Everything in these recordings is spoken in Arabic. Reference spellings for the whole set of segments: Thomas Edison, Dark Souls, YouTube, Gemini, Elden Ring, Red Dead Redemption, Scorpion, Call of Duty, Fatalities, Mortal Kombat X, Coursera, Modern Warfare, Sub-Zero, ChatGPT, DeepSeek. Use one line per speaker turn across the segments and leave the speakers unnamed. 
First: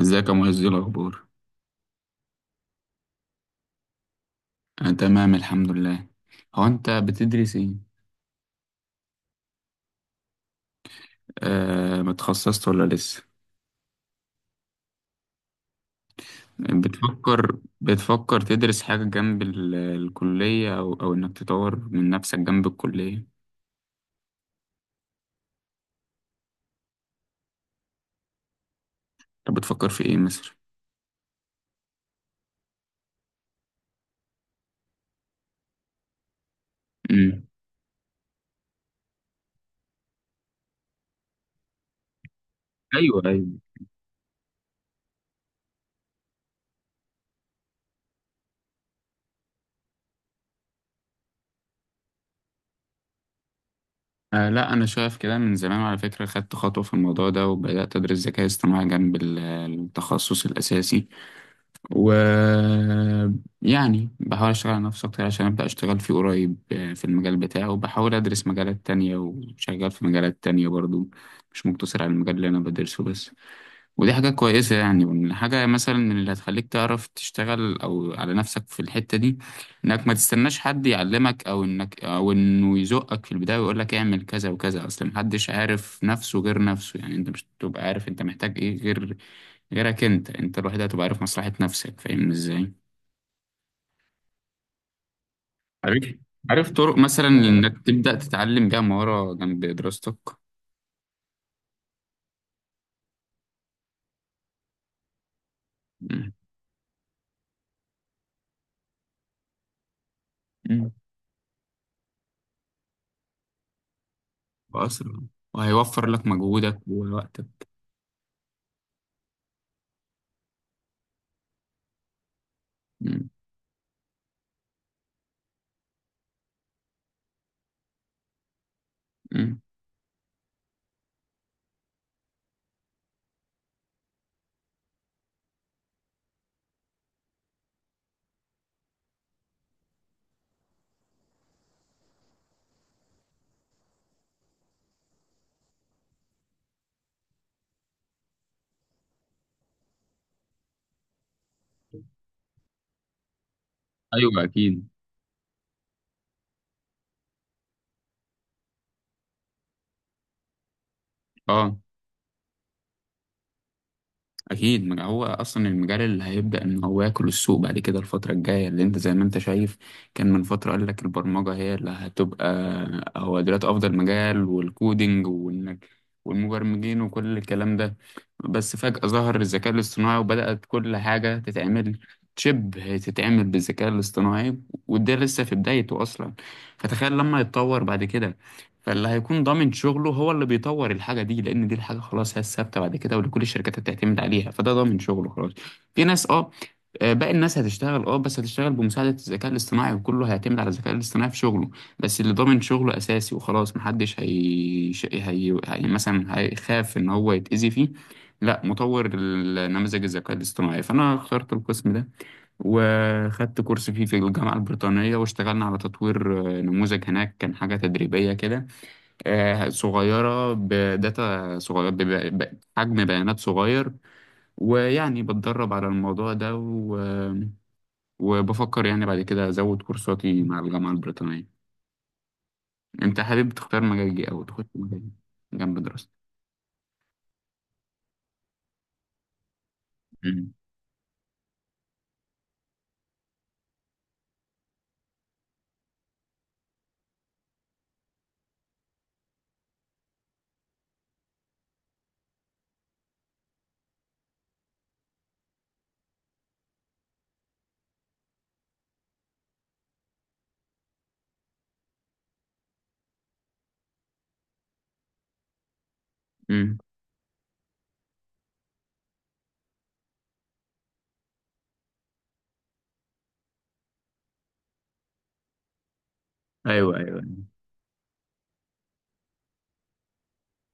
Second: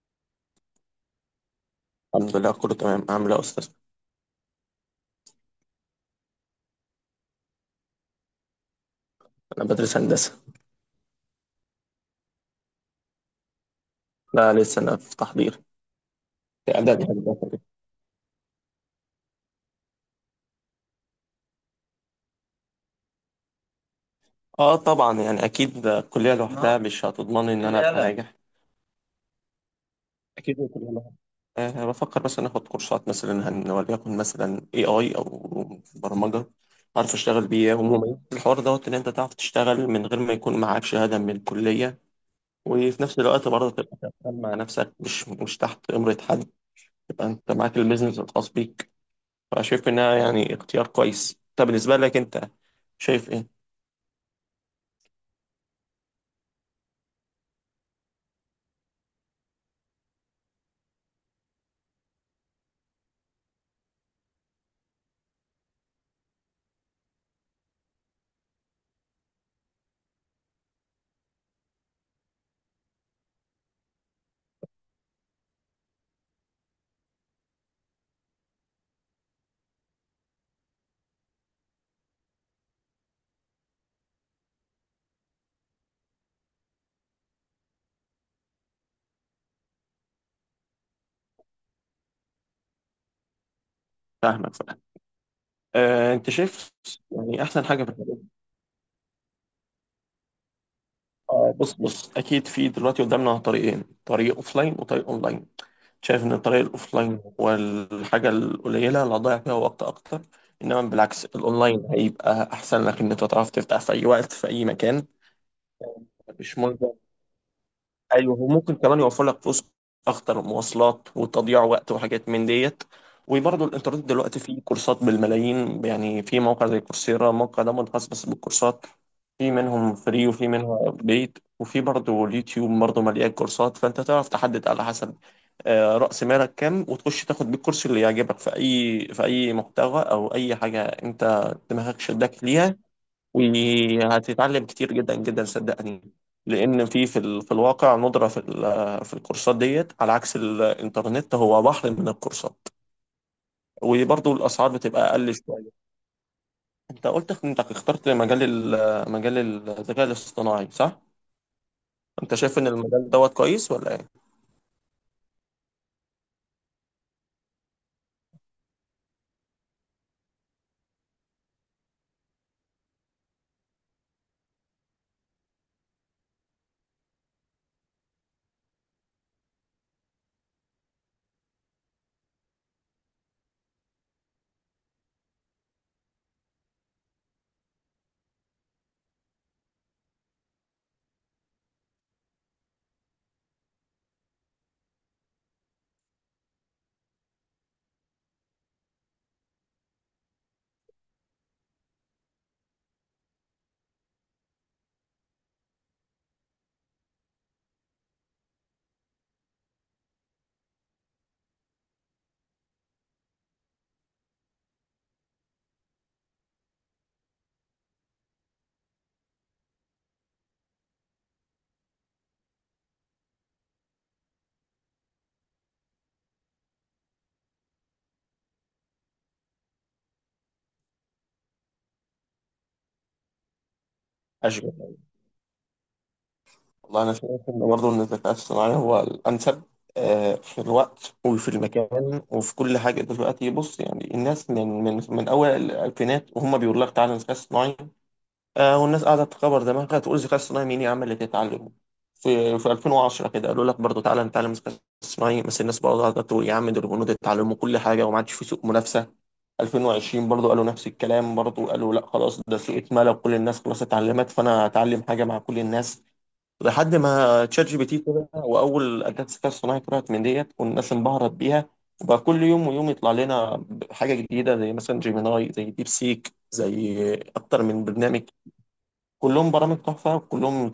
ازيك يا معز، ايه الاخبار؟
الحمد لله، كله تمام. عامل ايه يا استاذ؟
انا تمام الحمد لله. هو انت بتدرس ايه؟
انا بدرس هندسه.
آه، ما اتخصصت ولا لسه؟
لا، لسه انا في تحضير، في اعداد هندسه
بتفكر
كده.
بتفكر تدرس حاجه جنب الكليه او انك تطور من نفسك جنب الكليه؟
اه طبعا يعني اكيد الكليه لوحدها مش هتضمن ان انا ابقى ناجح.
طب بتفكر في ايه مثلا؟
اكيد الكليه لوحدها. أه بفكر مثلا اخد كورسات، مثلا وليكن مثلا اي اي او برمجه اعرف
امم،
اشتغل بيها. عموما الحوار دوت ان انت تعرف تشتغل من غير ما يكون معاك شهاده من الكليه، وفي نفس
ايوه
الوقت
ايوه.
برضه تبقى شغال مع نفسك، مش تحت امره حد، تبقى انت معاك البيزنس الخاص بيك. فشايف انها يعني اختيار كويس. طب بالنسبه لك انت، شايف ايه؟
آه لا، انا شايف كده من زمان على فكره، خدت خطوه في الموضوع ده وبدات ادرس ذكاء اصطناعي جنب التخصص الاساسي، و يعني بحاول اشتغل على نفسي اكتر عشان ابدا اشتغل فيه قريب، في المجال بتاعه، وبحاول ادرس مجالات تانية وشغال في مجالات تانية برضو، مش مقتصر على المجال اللي انا بدرسه بس. ودي حاجة كويسة يعني، وإن حاجة مثلا من اللي هتخليك تعرف تشتغل أو على نفسك في الحتة دي، إنك ما تستناش حد يعلمك أو إنه يزقك في البداية ويقول لك اعمل كذا وكذا، أصل محدش عارف نفسه غير نفسه، يعني أنت مش هتبقى عارف أنت محتاج إيه غير غيرك، أنت الوحيد اللي هتبقى عارف مصلحة نفسك، فاهمني إزاي؟
فاهمك، فاهم. آه
عارف.
انت
عارف
شايف
طرق مثلا
يعني احسن حاجه
إنك
في الحاجات
تبدأ
دي؟
تتعلم بيها مهارة جنب دراستك؟
آه بص بص، اكيد في دلوقتي قدامنا طريقين، طريق اوفلاين وطريق اونلاين. شايف
مم.
ان الطريق الاوفلاين هو الحاجه القليله اللي هتضيع فيها وقت اكتر، انما
مم.
بالعكس الاونلاين هيبقى احسن لك ان انت تعرف تفتح في اي وقت في اي مكان.
وأسرع، وهيوفر لك
مش مهم.
مجهودك ووقتك.
ايوه، وممكن كمان يوفر لك فلوس اكتر، مواصلات وتضييع وقت وحاجات من ديت.
مم.
وبرضه الانترنت دلوقتي فيه كورسات بالملايين، يعني في موقع زي كورسيرا، الموقع ده منخصص بس بالكورسات. في
مم.
منهم فري وفي منهم بيد، وفي برضه اليوتيوب برضه مليان كورسات. فانت تعرف تحدد على حسب رأس مالك كام، وتخش تاخد بالكورس اللي يعجبك في اي في اي محتوى او اي حاجة انت دماغك شدك ليها، وهتتعلم كتير جدا جدا صدقني. لان في الواقع ندرة في الكورسات ديت، على عكس الانترنت هو بحر من الكورسات. وبرضه
أيوه
الاسعار
أكيد،
بتبقى اقل شويه. انت قلت انك اخترت مجال مجال الذكاء الاصطناعي، صح؟
اه
انت شايف ان المجال دوت كويس ولا ايه؟
اكيد ما هو اصلا المجال اللي هيبدا ان هو ياكل السوق بعد كده الفتره الجايه، اللي انت زي ما انت شايف كان من فتره قال لك البرمجه هي اللي هتبقى هو دلوقتي افضل مجال والكودينج، والمبرمجين وكل الكلام ده، بس فجاه ظهر الذكاء الاصطناعي وبدات كل حاجه تتعمل شبه تتعمل بالذكاء الاصطناعي، وده لسه في بدايته اصلا، فتخيل لما يتطور بعد كده، فاللي هيكون ضامن شغله هو اللي بيطور الحاجة دي، لأن دي الحاجة خلاص هي الثابتة بعد كده واللي كل الشركات هتعتمد عليها، فده ضامن شغله خلاص. في ناس باقي الناس هتشتغل بس هتشتغل بمساعدة الذكاء الاصطناعي، وكله هيعتمد على الذكاء الاصطناعي في شغله. بس اللي ضامن شغله أساسي وخلاص محدش هي مثلا هيخاف إن هو يتأذي فيه. لا، مطور النماذج الذكاء الاصطناعي، فأنا اخترت القسم ده، وخدت كورس فيه في الجامعة البريطانية واشتغلنا على تطوير نموذج هناك. كان حاجة تدريبية كده، صغيرة، بداتا صغير بب- ب- بحجم بيانات صغير، ويعني بتدرب على الموضوع ده وبفكر يعني بعد كده أزود كورساتي مع الجامعة البريطانية. أنت حابب تختار مجال إيه أو تخش
اشجع.
مجال إيه جنب دراستك؟
والله انا شايف ان برضه ان الذكاء الاصطناعي هو الانسب
مم.
في الوقت وفي المكان وفي كل حاجه دلوقتي. بص، يعني الناس من اول الالفينات وهم بيقول لك تعالى الذكاء الاصطناعي، آه، والناس قاعدة تكبر دماغها تقول الذكاء الصناعي مين يا عم اللي تتعلمه. في 2010 كده قالوا لك برضه تعالى نتعلم الذكاء الصناعي، بس الناس برضه قاعدة تقول يا عم دول البنود اتعلموا كل حاجة وما عادش في سوق منافسة. 2020 برضه قالوا نفس الكلام، برضه قالوا لا خلاص ده سوق اتملى وكل الناس خلاص اتعلمت، فأنا هتعلم حاجة مع كل الناس.
مم.
لحد ما تشات جي بي تي طلع، وأول أداة الذكاء الصناعي طلعت من ديت والناس انبهرت بيها، وبقى كل يوم ويوم يطلع لنا حاجة جديدة، زي مثلا جيميناي، زي ديب سيك،
أيوه
زي
أيوه.
أكتر من برنامج. كلهم برامج تحفه، وكلهم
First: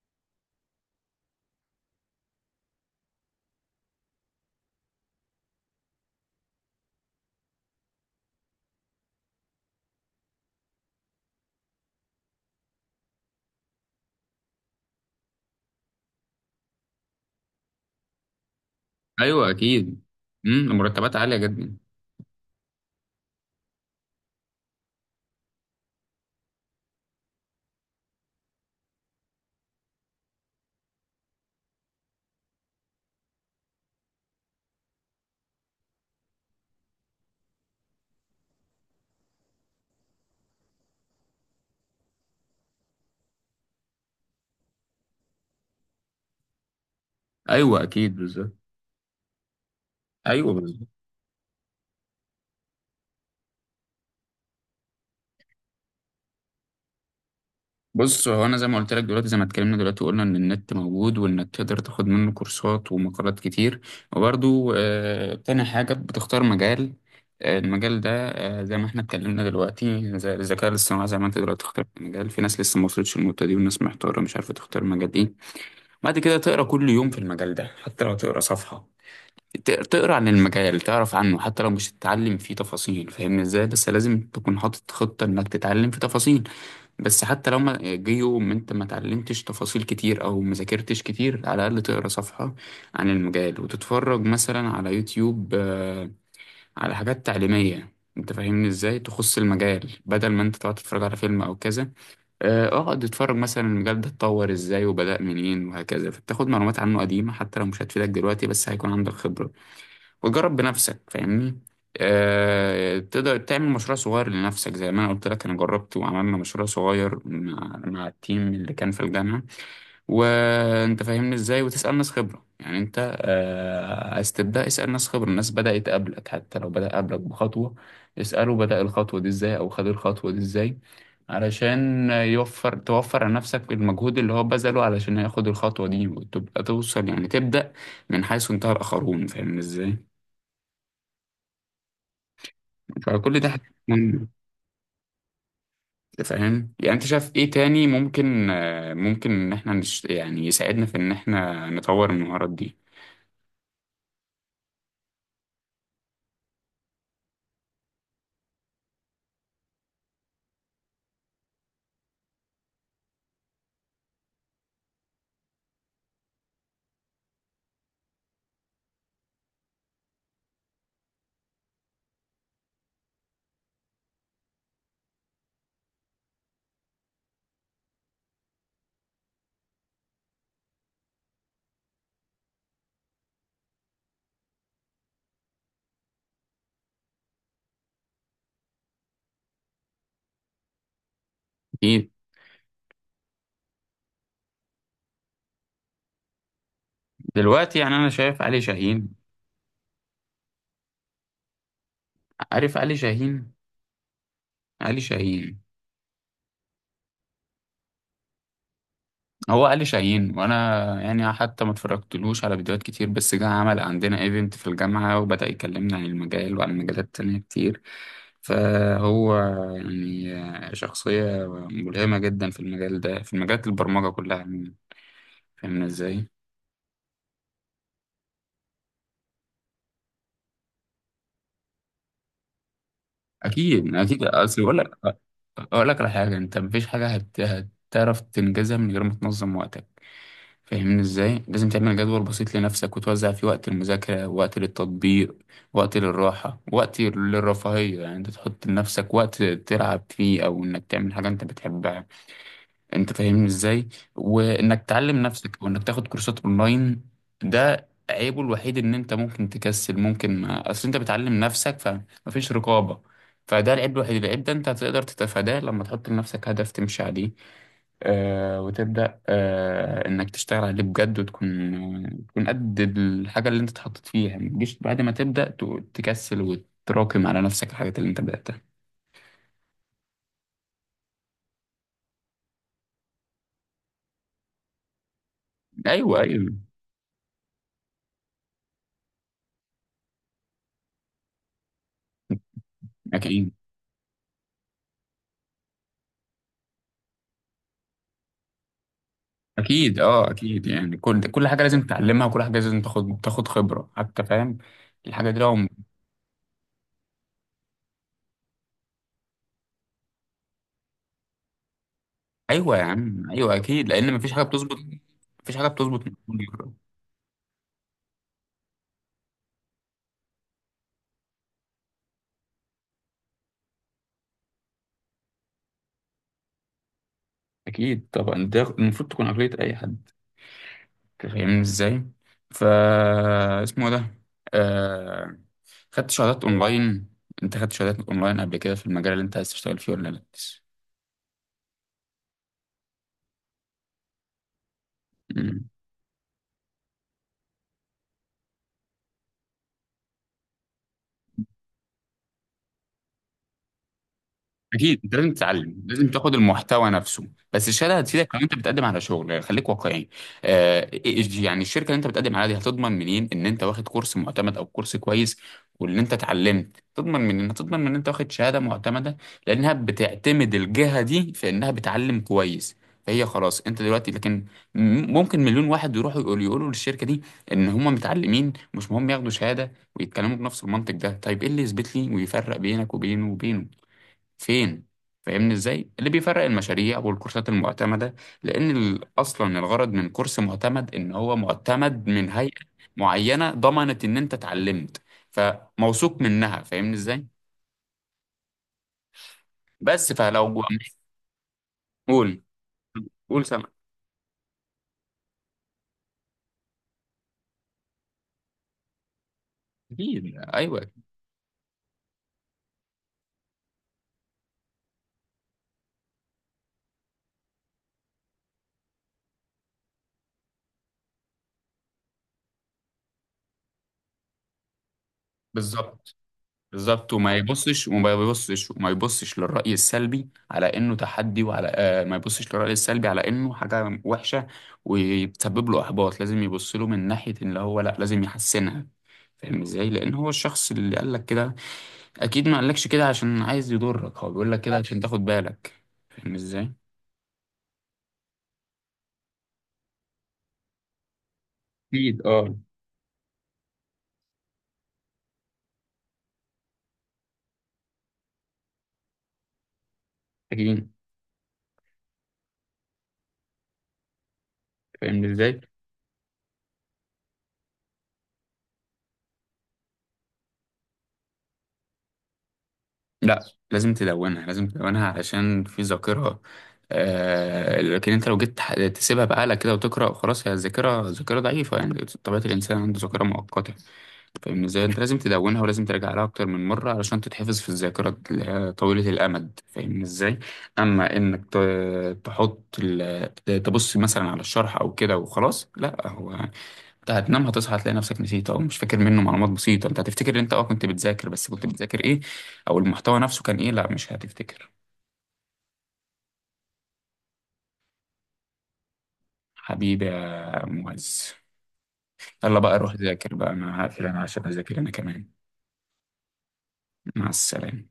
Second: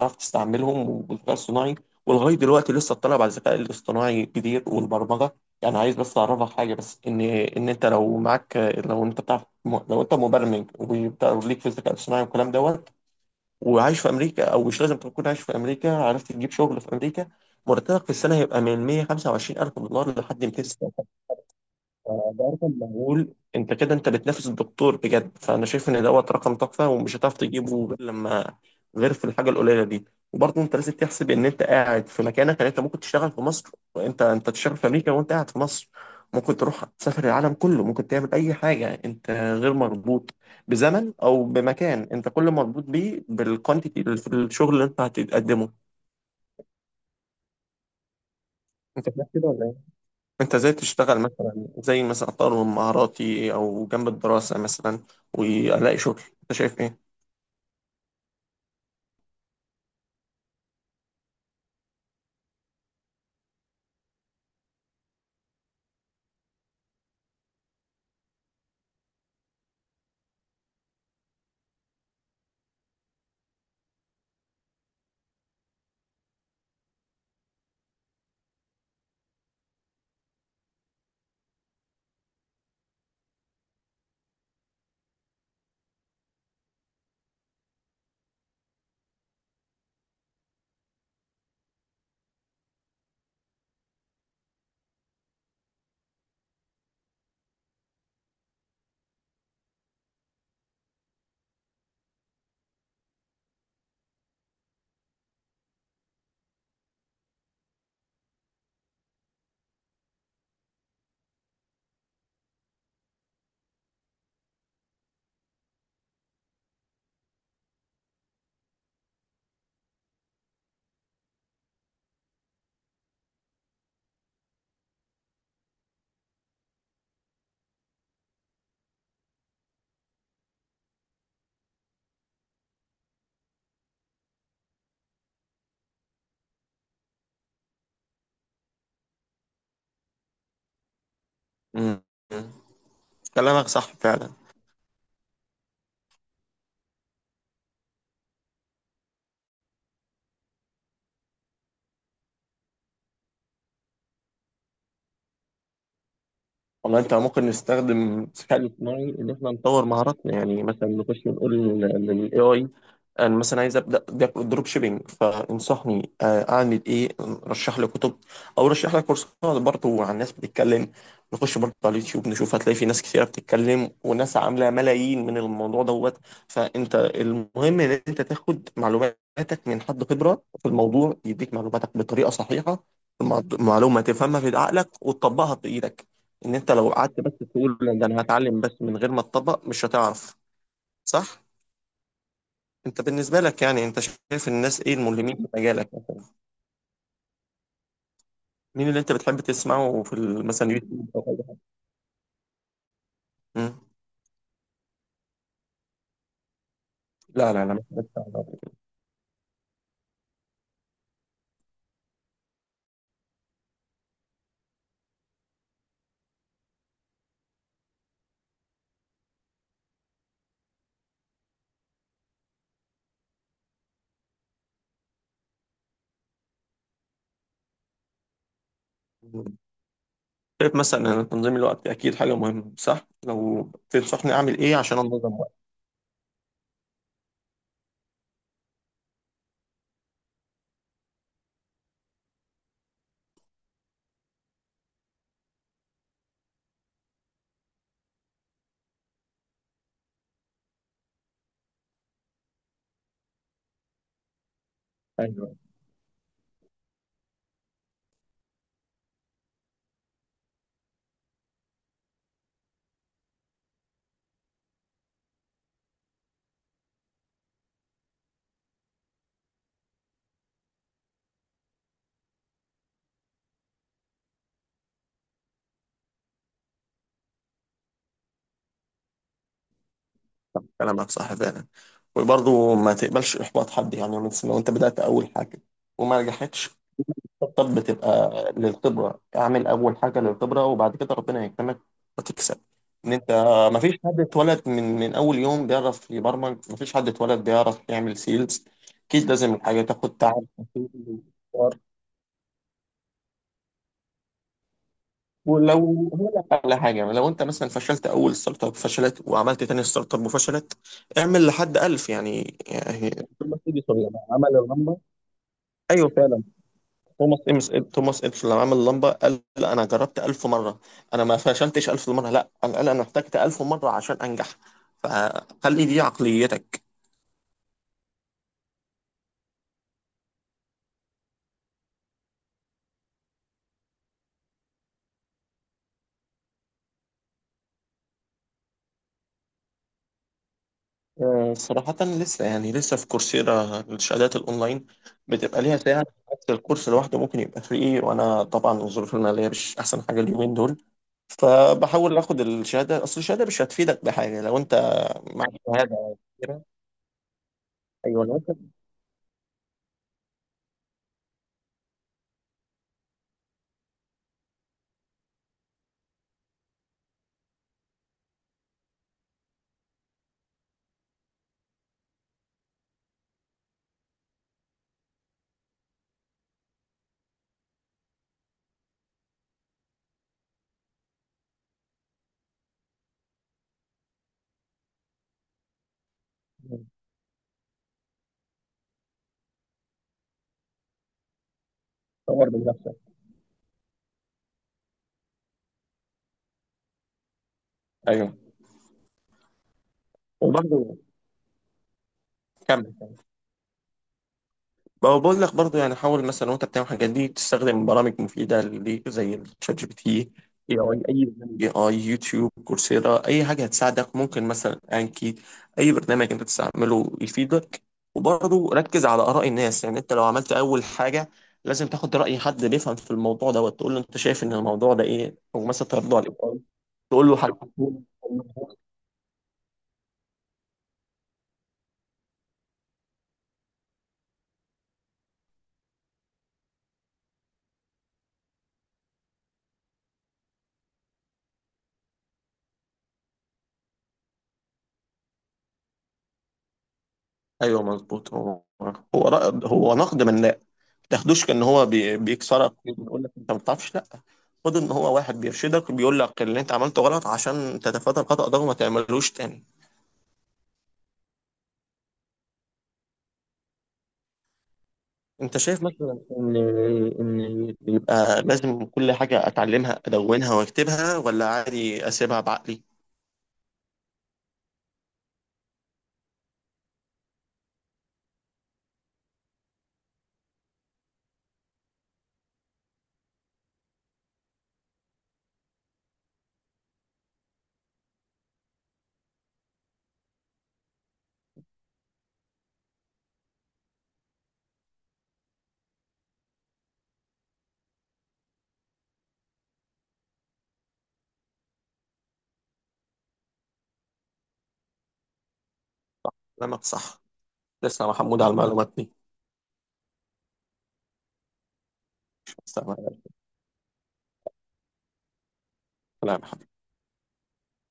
تعرف تستعملهم، والذكاء الصناعي ولغايه دلوقتي لسه الطلب على الذكاء الاصطناعي كتير، والبرمجه. يعني عايز بس اعرفك حاجه، بس ان انت لو معاك، لو انت بتعرف، لو انت مبرمج وليك في الذكاء الاصطناعي والكلام دوت، وعايش في امريكا، او مش لازم تكون عايش في امريكا، عرفت تجيب شغل في امريكا، مرتبك في السنه هيبقى من 125
أيوه
الف
أكيد.
دولار لحد 200.
مم. المرتبات عالية جدا.
ده رقم مهول، انت كده انت بتنافس الدكتور بجد. فانا شايف ان دوت رقم تحفه ومش هتعرف تجيبه غير لما، غير في الحاجه القليله دي. وبرضه انت لازم تحسب ان انت قاعد في مكانك، يعني انت ممكن تشتغل في مصر، وانت انت تشتغل في امريكا وانت قاعد في مصر. ممكن تروح تسافر العالم كله، ممكن تعمل اي حاجه، انت غير مربوط بزمن او بمكان، انت كل مربوط بيه بالكوانتيتي، الشغل اللي انت هتقدمه.
أيوه أكيد بالظبط.
انت فاهم كده ولا؟
أيوه
انت ازاي
بالظبط.
تشتغل مثلا، زي مثلا اطور من مهاراتي او جنب الدراسة مثلا والاقي شغل، انت شايف ايه؟
بص، هو انا زي ما قلت لك دلوقتي زي ما اتكلمنا دلوقتي وقلنا ان النت موجود وانك تقدر تاخد منه كورسات ومقالات كتير، وبرده تاني حاجة بتختار مجال، المجال ده، زي ما احنا اتكلمنا دلوقتي زي الذكاء الاصطناعي زي ما انت دلوقتي اخترت مجال، في ناس لسه ما وصلتش للنقطة دي والناس محتارة مش عارفة تختار مجال ايه. بعد كده تقرا كل يوم في المجال ده، حتى لو تقرا صفحة، تقرا عن المجال، تعرف عنه حتى لو مش تتعلم فيه تفاصيل، فاهمني ازاي؟ بس لازم تكون حاطط خطة انك تتعلم في تفاصيل. بس حتى لو ما جه يوم انت ما اتعلمتش تفاصيل كتير او ما ذاكرتش كتير، على الاقل تقرا صفحه عن المجال وتتفرج مثلا على يوتيوب، على حاجات تعليميه، انت فاهمني ازاي، تخص المجال بدل ما انت تقعد تتفرج على فيلم او كذا. اقعد اتفرج مثلا المجال ده اتطور ازاي وبدأ منين وهكذا، فتاخد معلومات عنه قديمه حتى لو مش هتفيدك دلوقتي بس هيكون عندك خبره، وجرب بنفسك فاهمني. أه تقدر تعمل مشروع صغير لنفسك، زي ما انا قلت لك انا جربت وعملنا مشروع صغير مع التيم اللي كان في الجامعة، وانت فاهمني ازاي، وتسأل ناس خبرة، يعني انت عايز تبدأ اسأل ناس خبرة، الناس بدأت قبلك حتى لو بدأ قبلك بخطوة، اسأله بدأ الخطوة دي ازاي او خد الخطوة دي ازاي، علشان توفر على نفسك المجهود اللي هو بذله علشان ياخد الخطوة دي، وتبقى توصل يعني تبدأ من حيث انتهى الآخرون، فاهم ازاي.
مم.
فكل ده
كلامك
حاجات
صح
مهمة.
فعلا.
أنت فاهم، يعني انت شايف ايه تاني ممكن ممكن ان احنا يعني يساعدنا في ان احنا نطور المهارات دي؟
والله انت ممكن نستخدم الذكاء الاصطناعي ان احنا نطور مهاراتنا، يعني مثلا نخش نقول للاي اي انا مثلا عايز ابدا دروب شيبينج فانصحني اعمل ايه، رشح لي كتب او رشح لي كورسات، برضه عن ناس بتتكلم. نخش برضه على اليوتيوب نشوف، هتلاقي في ناس كثيره بتتكلم وناس عامله ملايين من الموضوع دوت. فانت المهم ان انت تاخد معلوماتك من حد خبره في الموضوع يديك معلوماتك بطريقه صحيحه، المعلومه تفهمها في عقلك وتطبقها في ايدك. ان انت لو قعدت بس تقول لا ده انا هتعلم بس من غير ما تطبق، مش هتعرف، صح؟
اكيد.
انت بالنسبه لك يعني، انت شايف الناس ايه الملهمين في مجالك مثلا؟
دلوقتي يعني انا شايف علي
مين اللي انت
شاهين.
بتحب تسمعه في مثلا يوتيوب او اي حاجه؟
عارف علي شاهين.
مم.
علي شاهين.
لا لا لا، مش بتاع
هو علي شاهين، وانا يعني حتى ما اتفرجتلوش على فيديوهات كتير، بس جه عمل عندنا ايفنت في الجامعة وبدأ يكلمنا عن المجال وعن مجالات تانية كتير، فهو يعني شخصية ملهمة جدا في المجال ده، في مجالات البرمجة كلها عموما. فاهمنا ازاي؟
ده. شايف مثلا ان تنظيم الوقت اكيد حاجه مهمه، صح؟ لو
اكيد اكيد،
تنصحني اعمل
اصل
ايه
بقول
عشان
لك
انظم وقتي؟
اقول لك على حاجه، انت مفيش حاجه هتعرف تنجزها من غير ما تنظم وقتك، فاهمني ازاي، لازم تعمل جدول بسيط لنفسك وتوزع فيه وقت المذاكره، وقت للتطبيق، وقت للراحه، وقت للرفاهيه، يعني انت تحط لنفسك وقت تلعب فيه او انك تعمل حاجه انت بتحبها، انت فاهمني ازاي، وانك تعلم
ايوه،
نفسك وانك تاخد كورسات اونلاين. ده عيبه الوحيد، ان انت ممكن تكسل ممكن ما اصل انت بتعلم نفسك فمفيش رقابة، فده العيب الوحيد. العيب ده انت هتقدر تتفاداه لما تحط لنفسك هدف تمشي عليه، وتبدأ انك تشتغل عليه بجد، وتكون قد الحاجة اللي انت اتحطيت فيها ما تجيش بعد ما تبدأ تكسل وتراكم على نفسك الحاجات اللي انت بدأتها.
كلامك صح فعلا. وبرضه ما تقبلش احباط حد، يعني مثلا لو انت بدات اول حاجه
ايوه
وما
ايوه
نجحتش، الطب بتبقى للخبرة. اعمل أول حاجة للخبرة، وبعد كده ربنا يكرمك وتكسب. إن أنت،
اكيد،
مفيش حد اتولد من أول يوم بيعرف يبرمج، مفيش حد اتولد بيعرف يعمل سيلز. أكيد لازم الحاجة
اكيد
تاخد
اه
تعب
اكيد، يعني كل
وتاخد
كل حاجه
وقت.
لازم تتعلمها، وكل حاجه لازم تاخد خبره حتى، فاهم. الحاجه دي
ولو هقول لك على حاجة، لو أنت مثلا فشلت أول ستارت أب، فشلت وعملت تاني ستارت أب وفشلت، اعمل لحد ألف يعني،
ايوه يا
يعني
عم
كل
ايوه
ما تيجي
اكيد،
سوري
لان مفيش حاجه
عمل
بتظبط،
الرمبة.
مفيش حاجه بتظبط
أيوه
من
فعلا.
أول مرة.
توماس إمس توماس إديسون لما عمل اللمبة قال لا، أنا جربت ألف مرة، أنا ما فشلتش ألف مرة، لا، أنا قال أنا احتجت ألف مرة عشان أنجح. فخلي دي عقليتك.
اكيد طبعا، ده المفروض تكون عقليه اي حد، فاهمني ازاي. ف اسمه إيه ده آه... خدت شهادات اونلاين انت خدت شهادات اونلاين قبل كده في المجال اللي انت عايز تشتغل فيه ولا؟
صراحة لسه، يعني لسه في كورسيرا الشهادات الأونلاين
لا،
بتبقى ليها ساعة، حتى الكورس لوحده ممكن يبقى فري. وأنا طبعا الظروف المالية مش أحسن حاجة اليومين دول، فبحاول آخد الشهادة. أصل الشهادة مش هتفيدك بحاجة لو أنت
اكيد انت لازم
معك
تتعلم لازم
شهادة
تاخد
كبيرة.
المحتوى نفسه، بس الشهاده
أيوه،
هتفيدك
لو
لو انت
أنت
بتقدم على شغل، خليك واقعي. يعني الشركه اللي انت بتقدم عليها دي هتضمن منين ان انت واخد كورس معتمد او كورس كويس، وان انت اتعلمت، تضمن منين؟ تضمن من ان انت واخد شهاده معتمده، لانها بتعتمد الجهه دي في انها بتعلم كويس، فهي خلاص انت دلوقتي لكن ممكن مليون واحد يروحوا يقولوا للشركه دي ان هم متعلمين، مش مهم ياخدوا شهاده ويتكلموا بنفس المنطق ده، طيب ايه اللي يثبت لي ويفرق بينك وبينه فين؟ فاهمني ازاي، اللي بيفرق
بتطور
المشاريع والكورسات المعتمده، لان اصلا الغرض من كورس معتمد ان هو معتمد من هيئه
من نفسك.
معينه ضمنت ان انت اتعلمت، فموثوق منها، فاهمني ازاي.
أيوه
بس فلو،
وبرضه،
قول،
كمل.
قول، سامع.
ما هو بقول لك برضه يعني حاول مثلا وانت بتعمل الحاجات دي تستخدم برامج مفيده ليك، زي الشات جي بي
اكيد
تي، اي
ايوه
اي اي برنامج اي اي، يوتيوب، كورسيرا، اي حاجه هتساعدك، ممكن مثلا انكي، اي برنامج انت تستعمله يفيدك. وبرضه ركز على اراء الناس، يعني انت لو عملت اول حاجه لازم تاخد راي حد بيفهم في الموضوع ده وتقول له انت شايف ان الموضوع ده ايه، او مثلا
بالظبط،
تعرضه على الاي،
بالظبط،
تقول له
وما
حل.
يبصش وما يبصش وما يبصش للرأي السلبي على انه تحدي، وعلى آه ما يبصش للرأي السلبي على انه حاجة وحشة ويسبب له احباط، لازم يبص له من ناحية ان هو لا لازم يحسنها، فاهم ازاي، لان هو الشخص اللي قال لك كده اكيد ما قالكش كده عشان عايز يضرك، هو بيقول لك كده عشان تاخد بالك، فاهم ازاي.
ايوه مظبوط. هو هو نقد بناء، ما تاخدوش كان
اكيد اه
بيكسرك بيقول لك انت ما بتعرفش، لا. خد ان هو واحد بيرشدك بيقول لك اللي انت عملته غلط عشان تتفادى الخطأ ده وما تعملوش تاني.
اكيد، فاهم
انت
ازاي.
شايف مثلا ان، ان يبقى لازم كل حاجة اتعلمها ادونها واكتبها، ولا عادي اسيبها بعقلي؟
لا، لازم تدونها علشان في ذاكرة، آه لكن انت لو جيت تسيبها بقالك كده وتقرأ خلاص، هي الذاكرة ذاكرة ضعيفة، يعني طبيعة الإنسان عنده ذاكرة مؤقتة، فاهم ازاي، انت لازم تدونها ولازم ترجع لها أكتر من مرة علشان تتحفظ في الذاكرة اللي هي طويلة الأمد، فاهم ازاي. أما إنك تحط تبص مثلا على الشرح أو كده وخلاص، لا هو، انت هتنام هتصحى هتلاقي نفسك نسيت او مش فاكر منه معلومات بسيطة، انت هتفتكر ان انت كنت بتذاكر، بس كنت بتذاكر ايه او المحتوى نفسه كان ايه؟ لا مش هتفتكر.
كلامك صح. تسلم يا محمود على المعلومات دي.
حبيبي يا معز،
مش
يلا بقى روح
مستعمل.
ذاكر بقى، انا هقفل انا عشان اذاكر انا كمان.
كلامك
مع السلامة.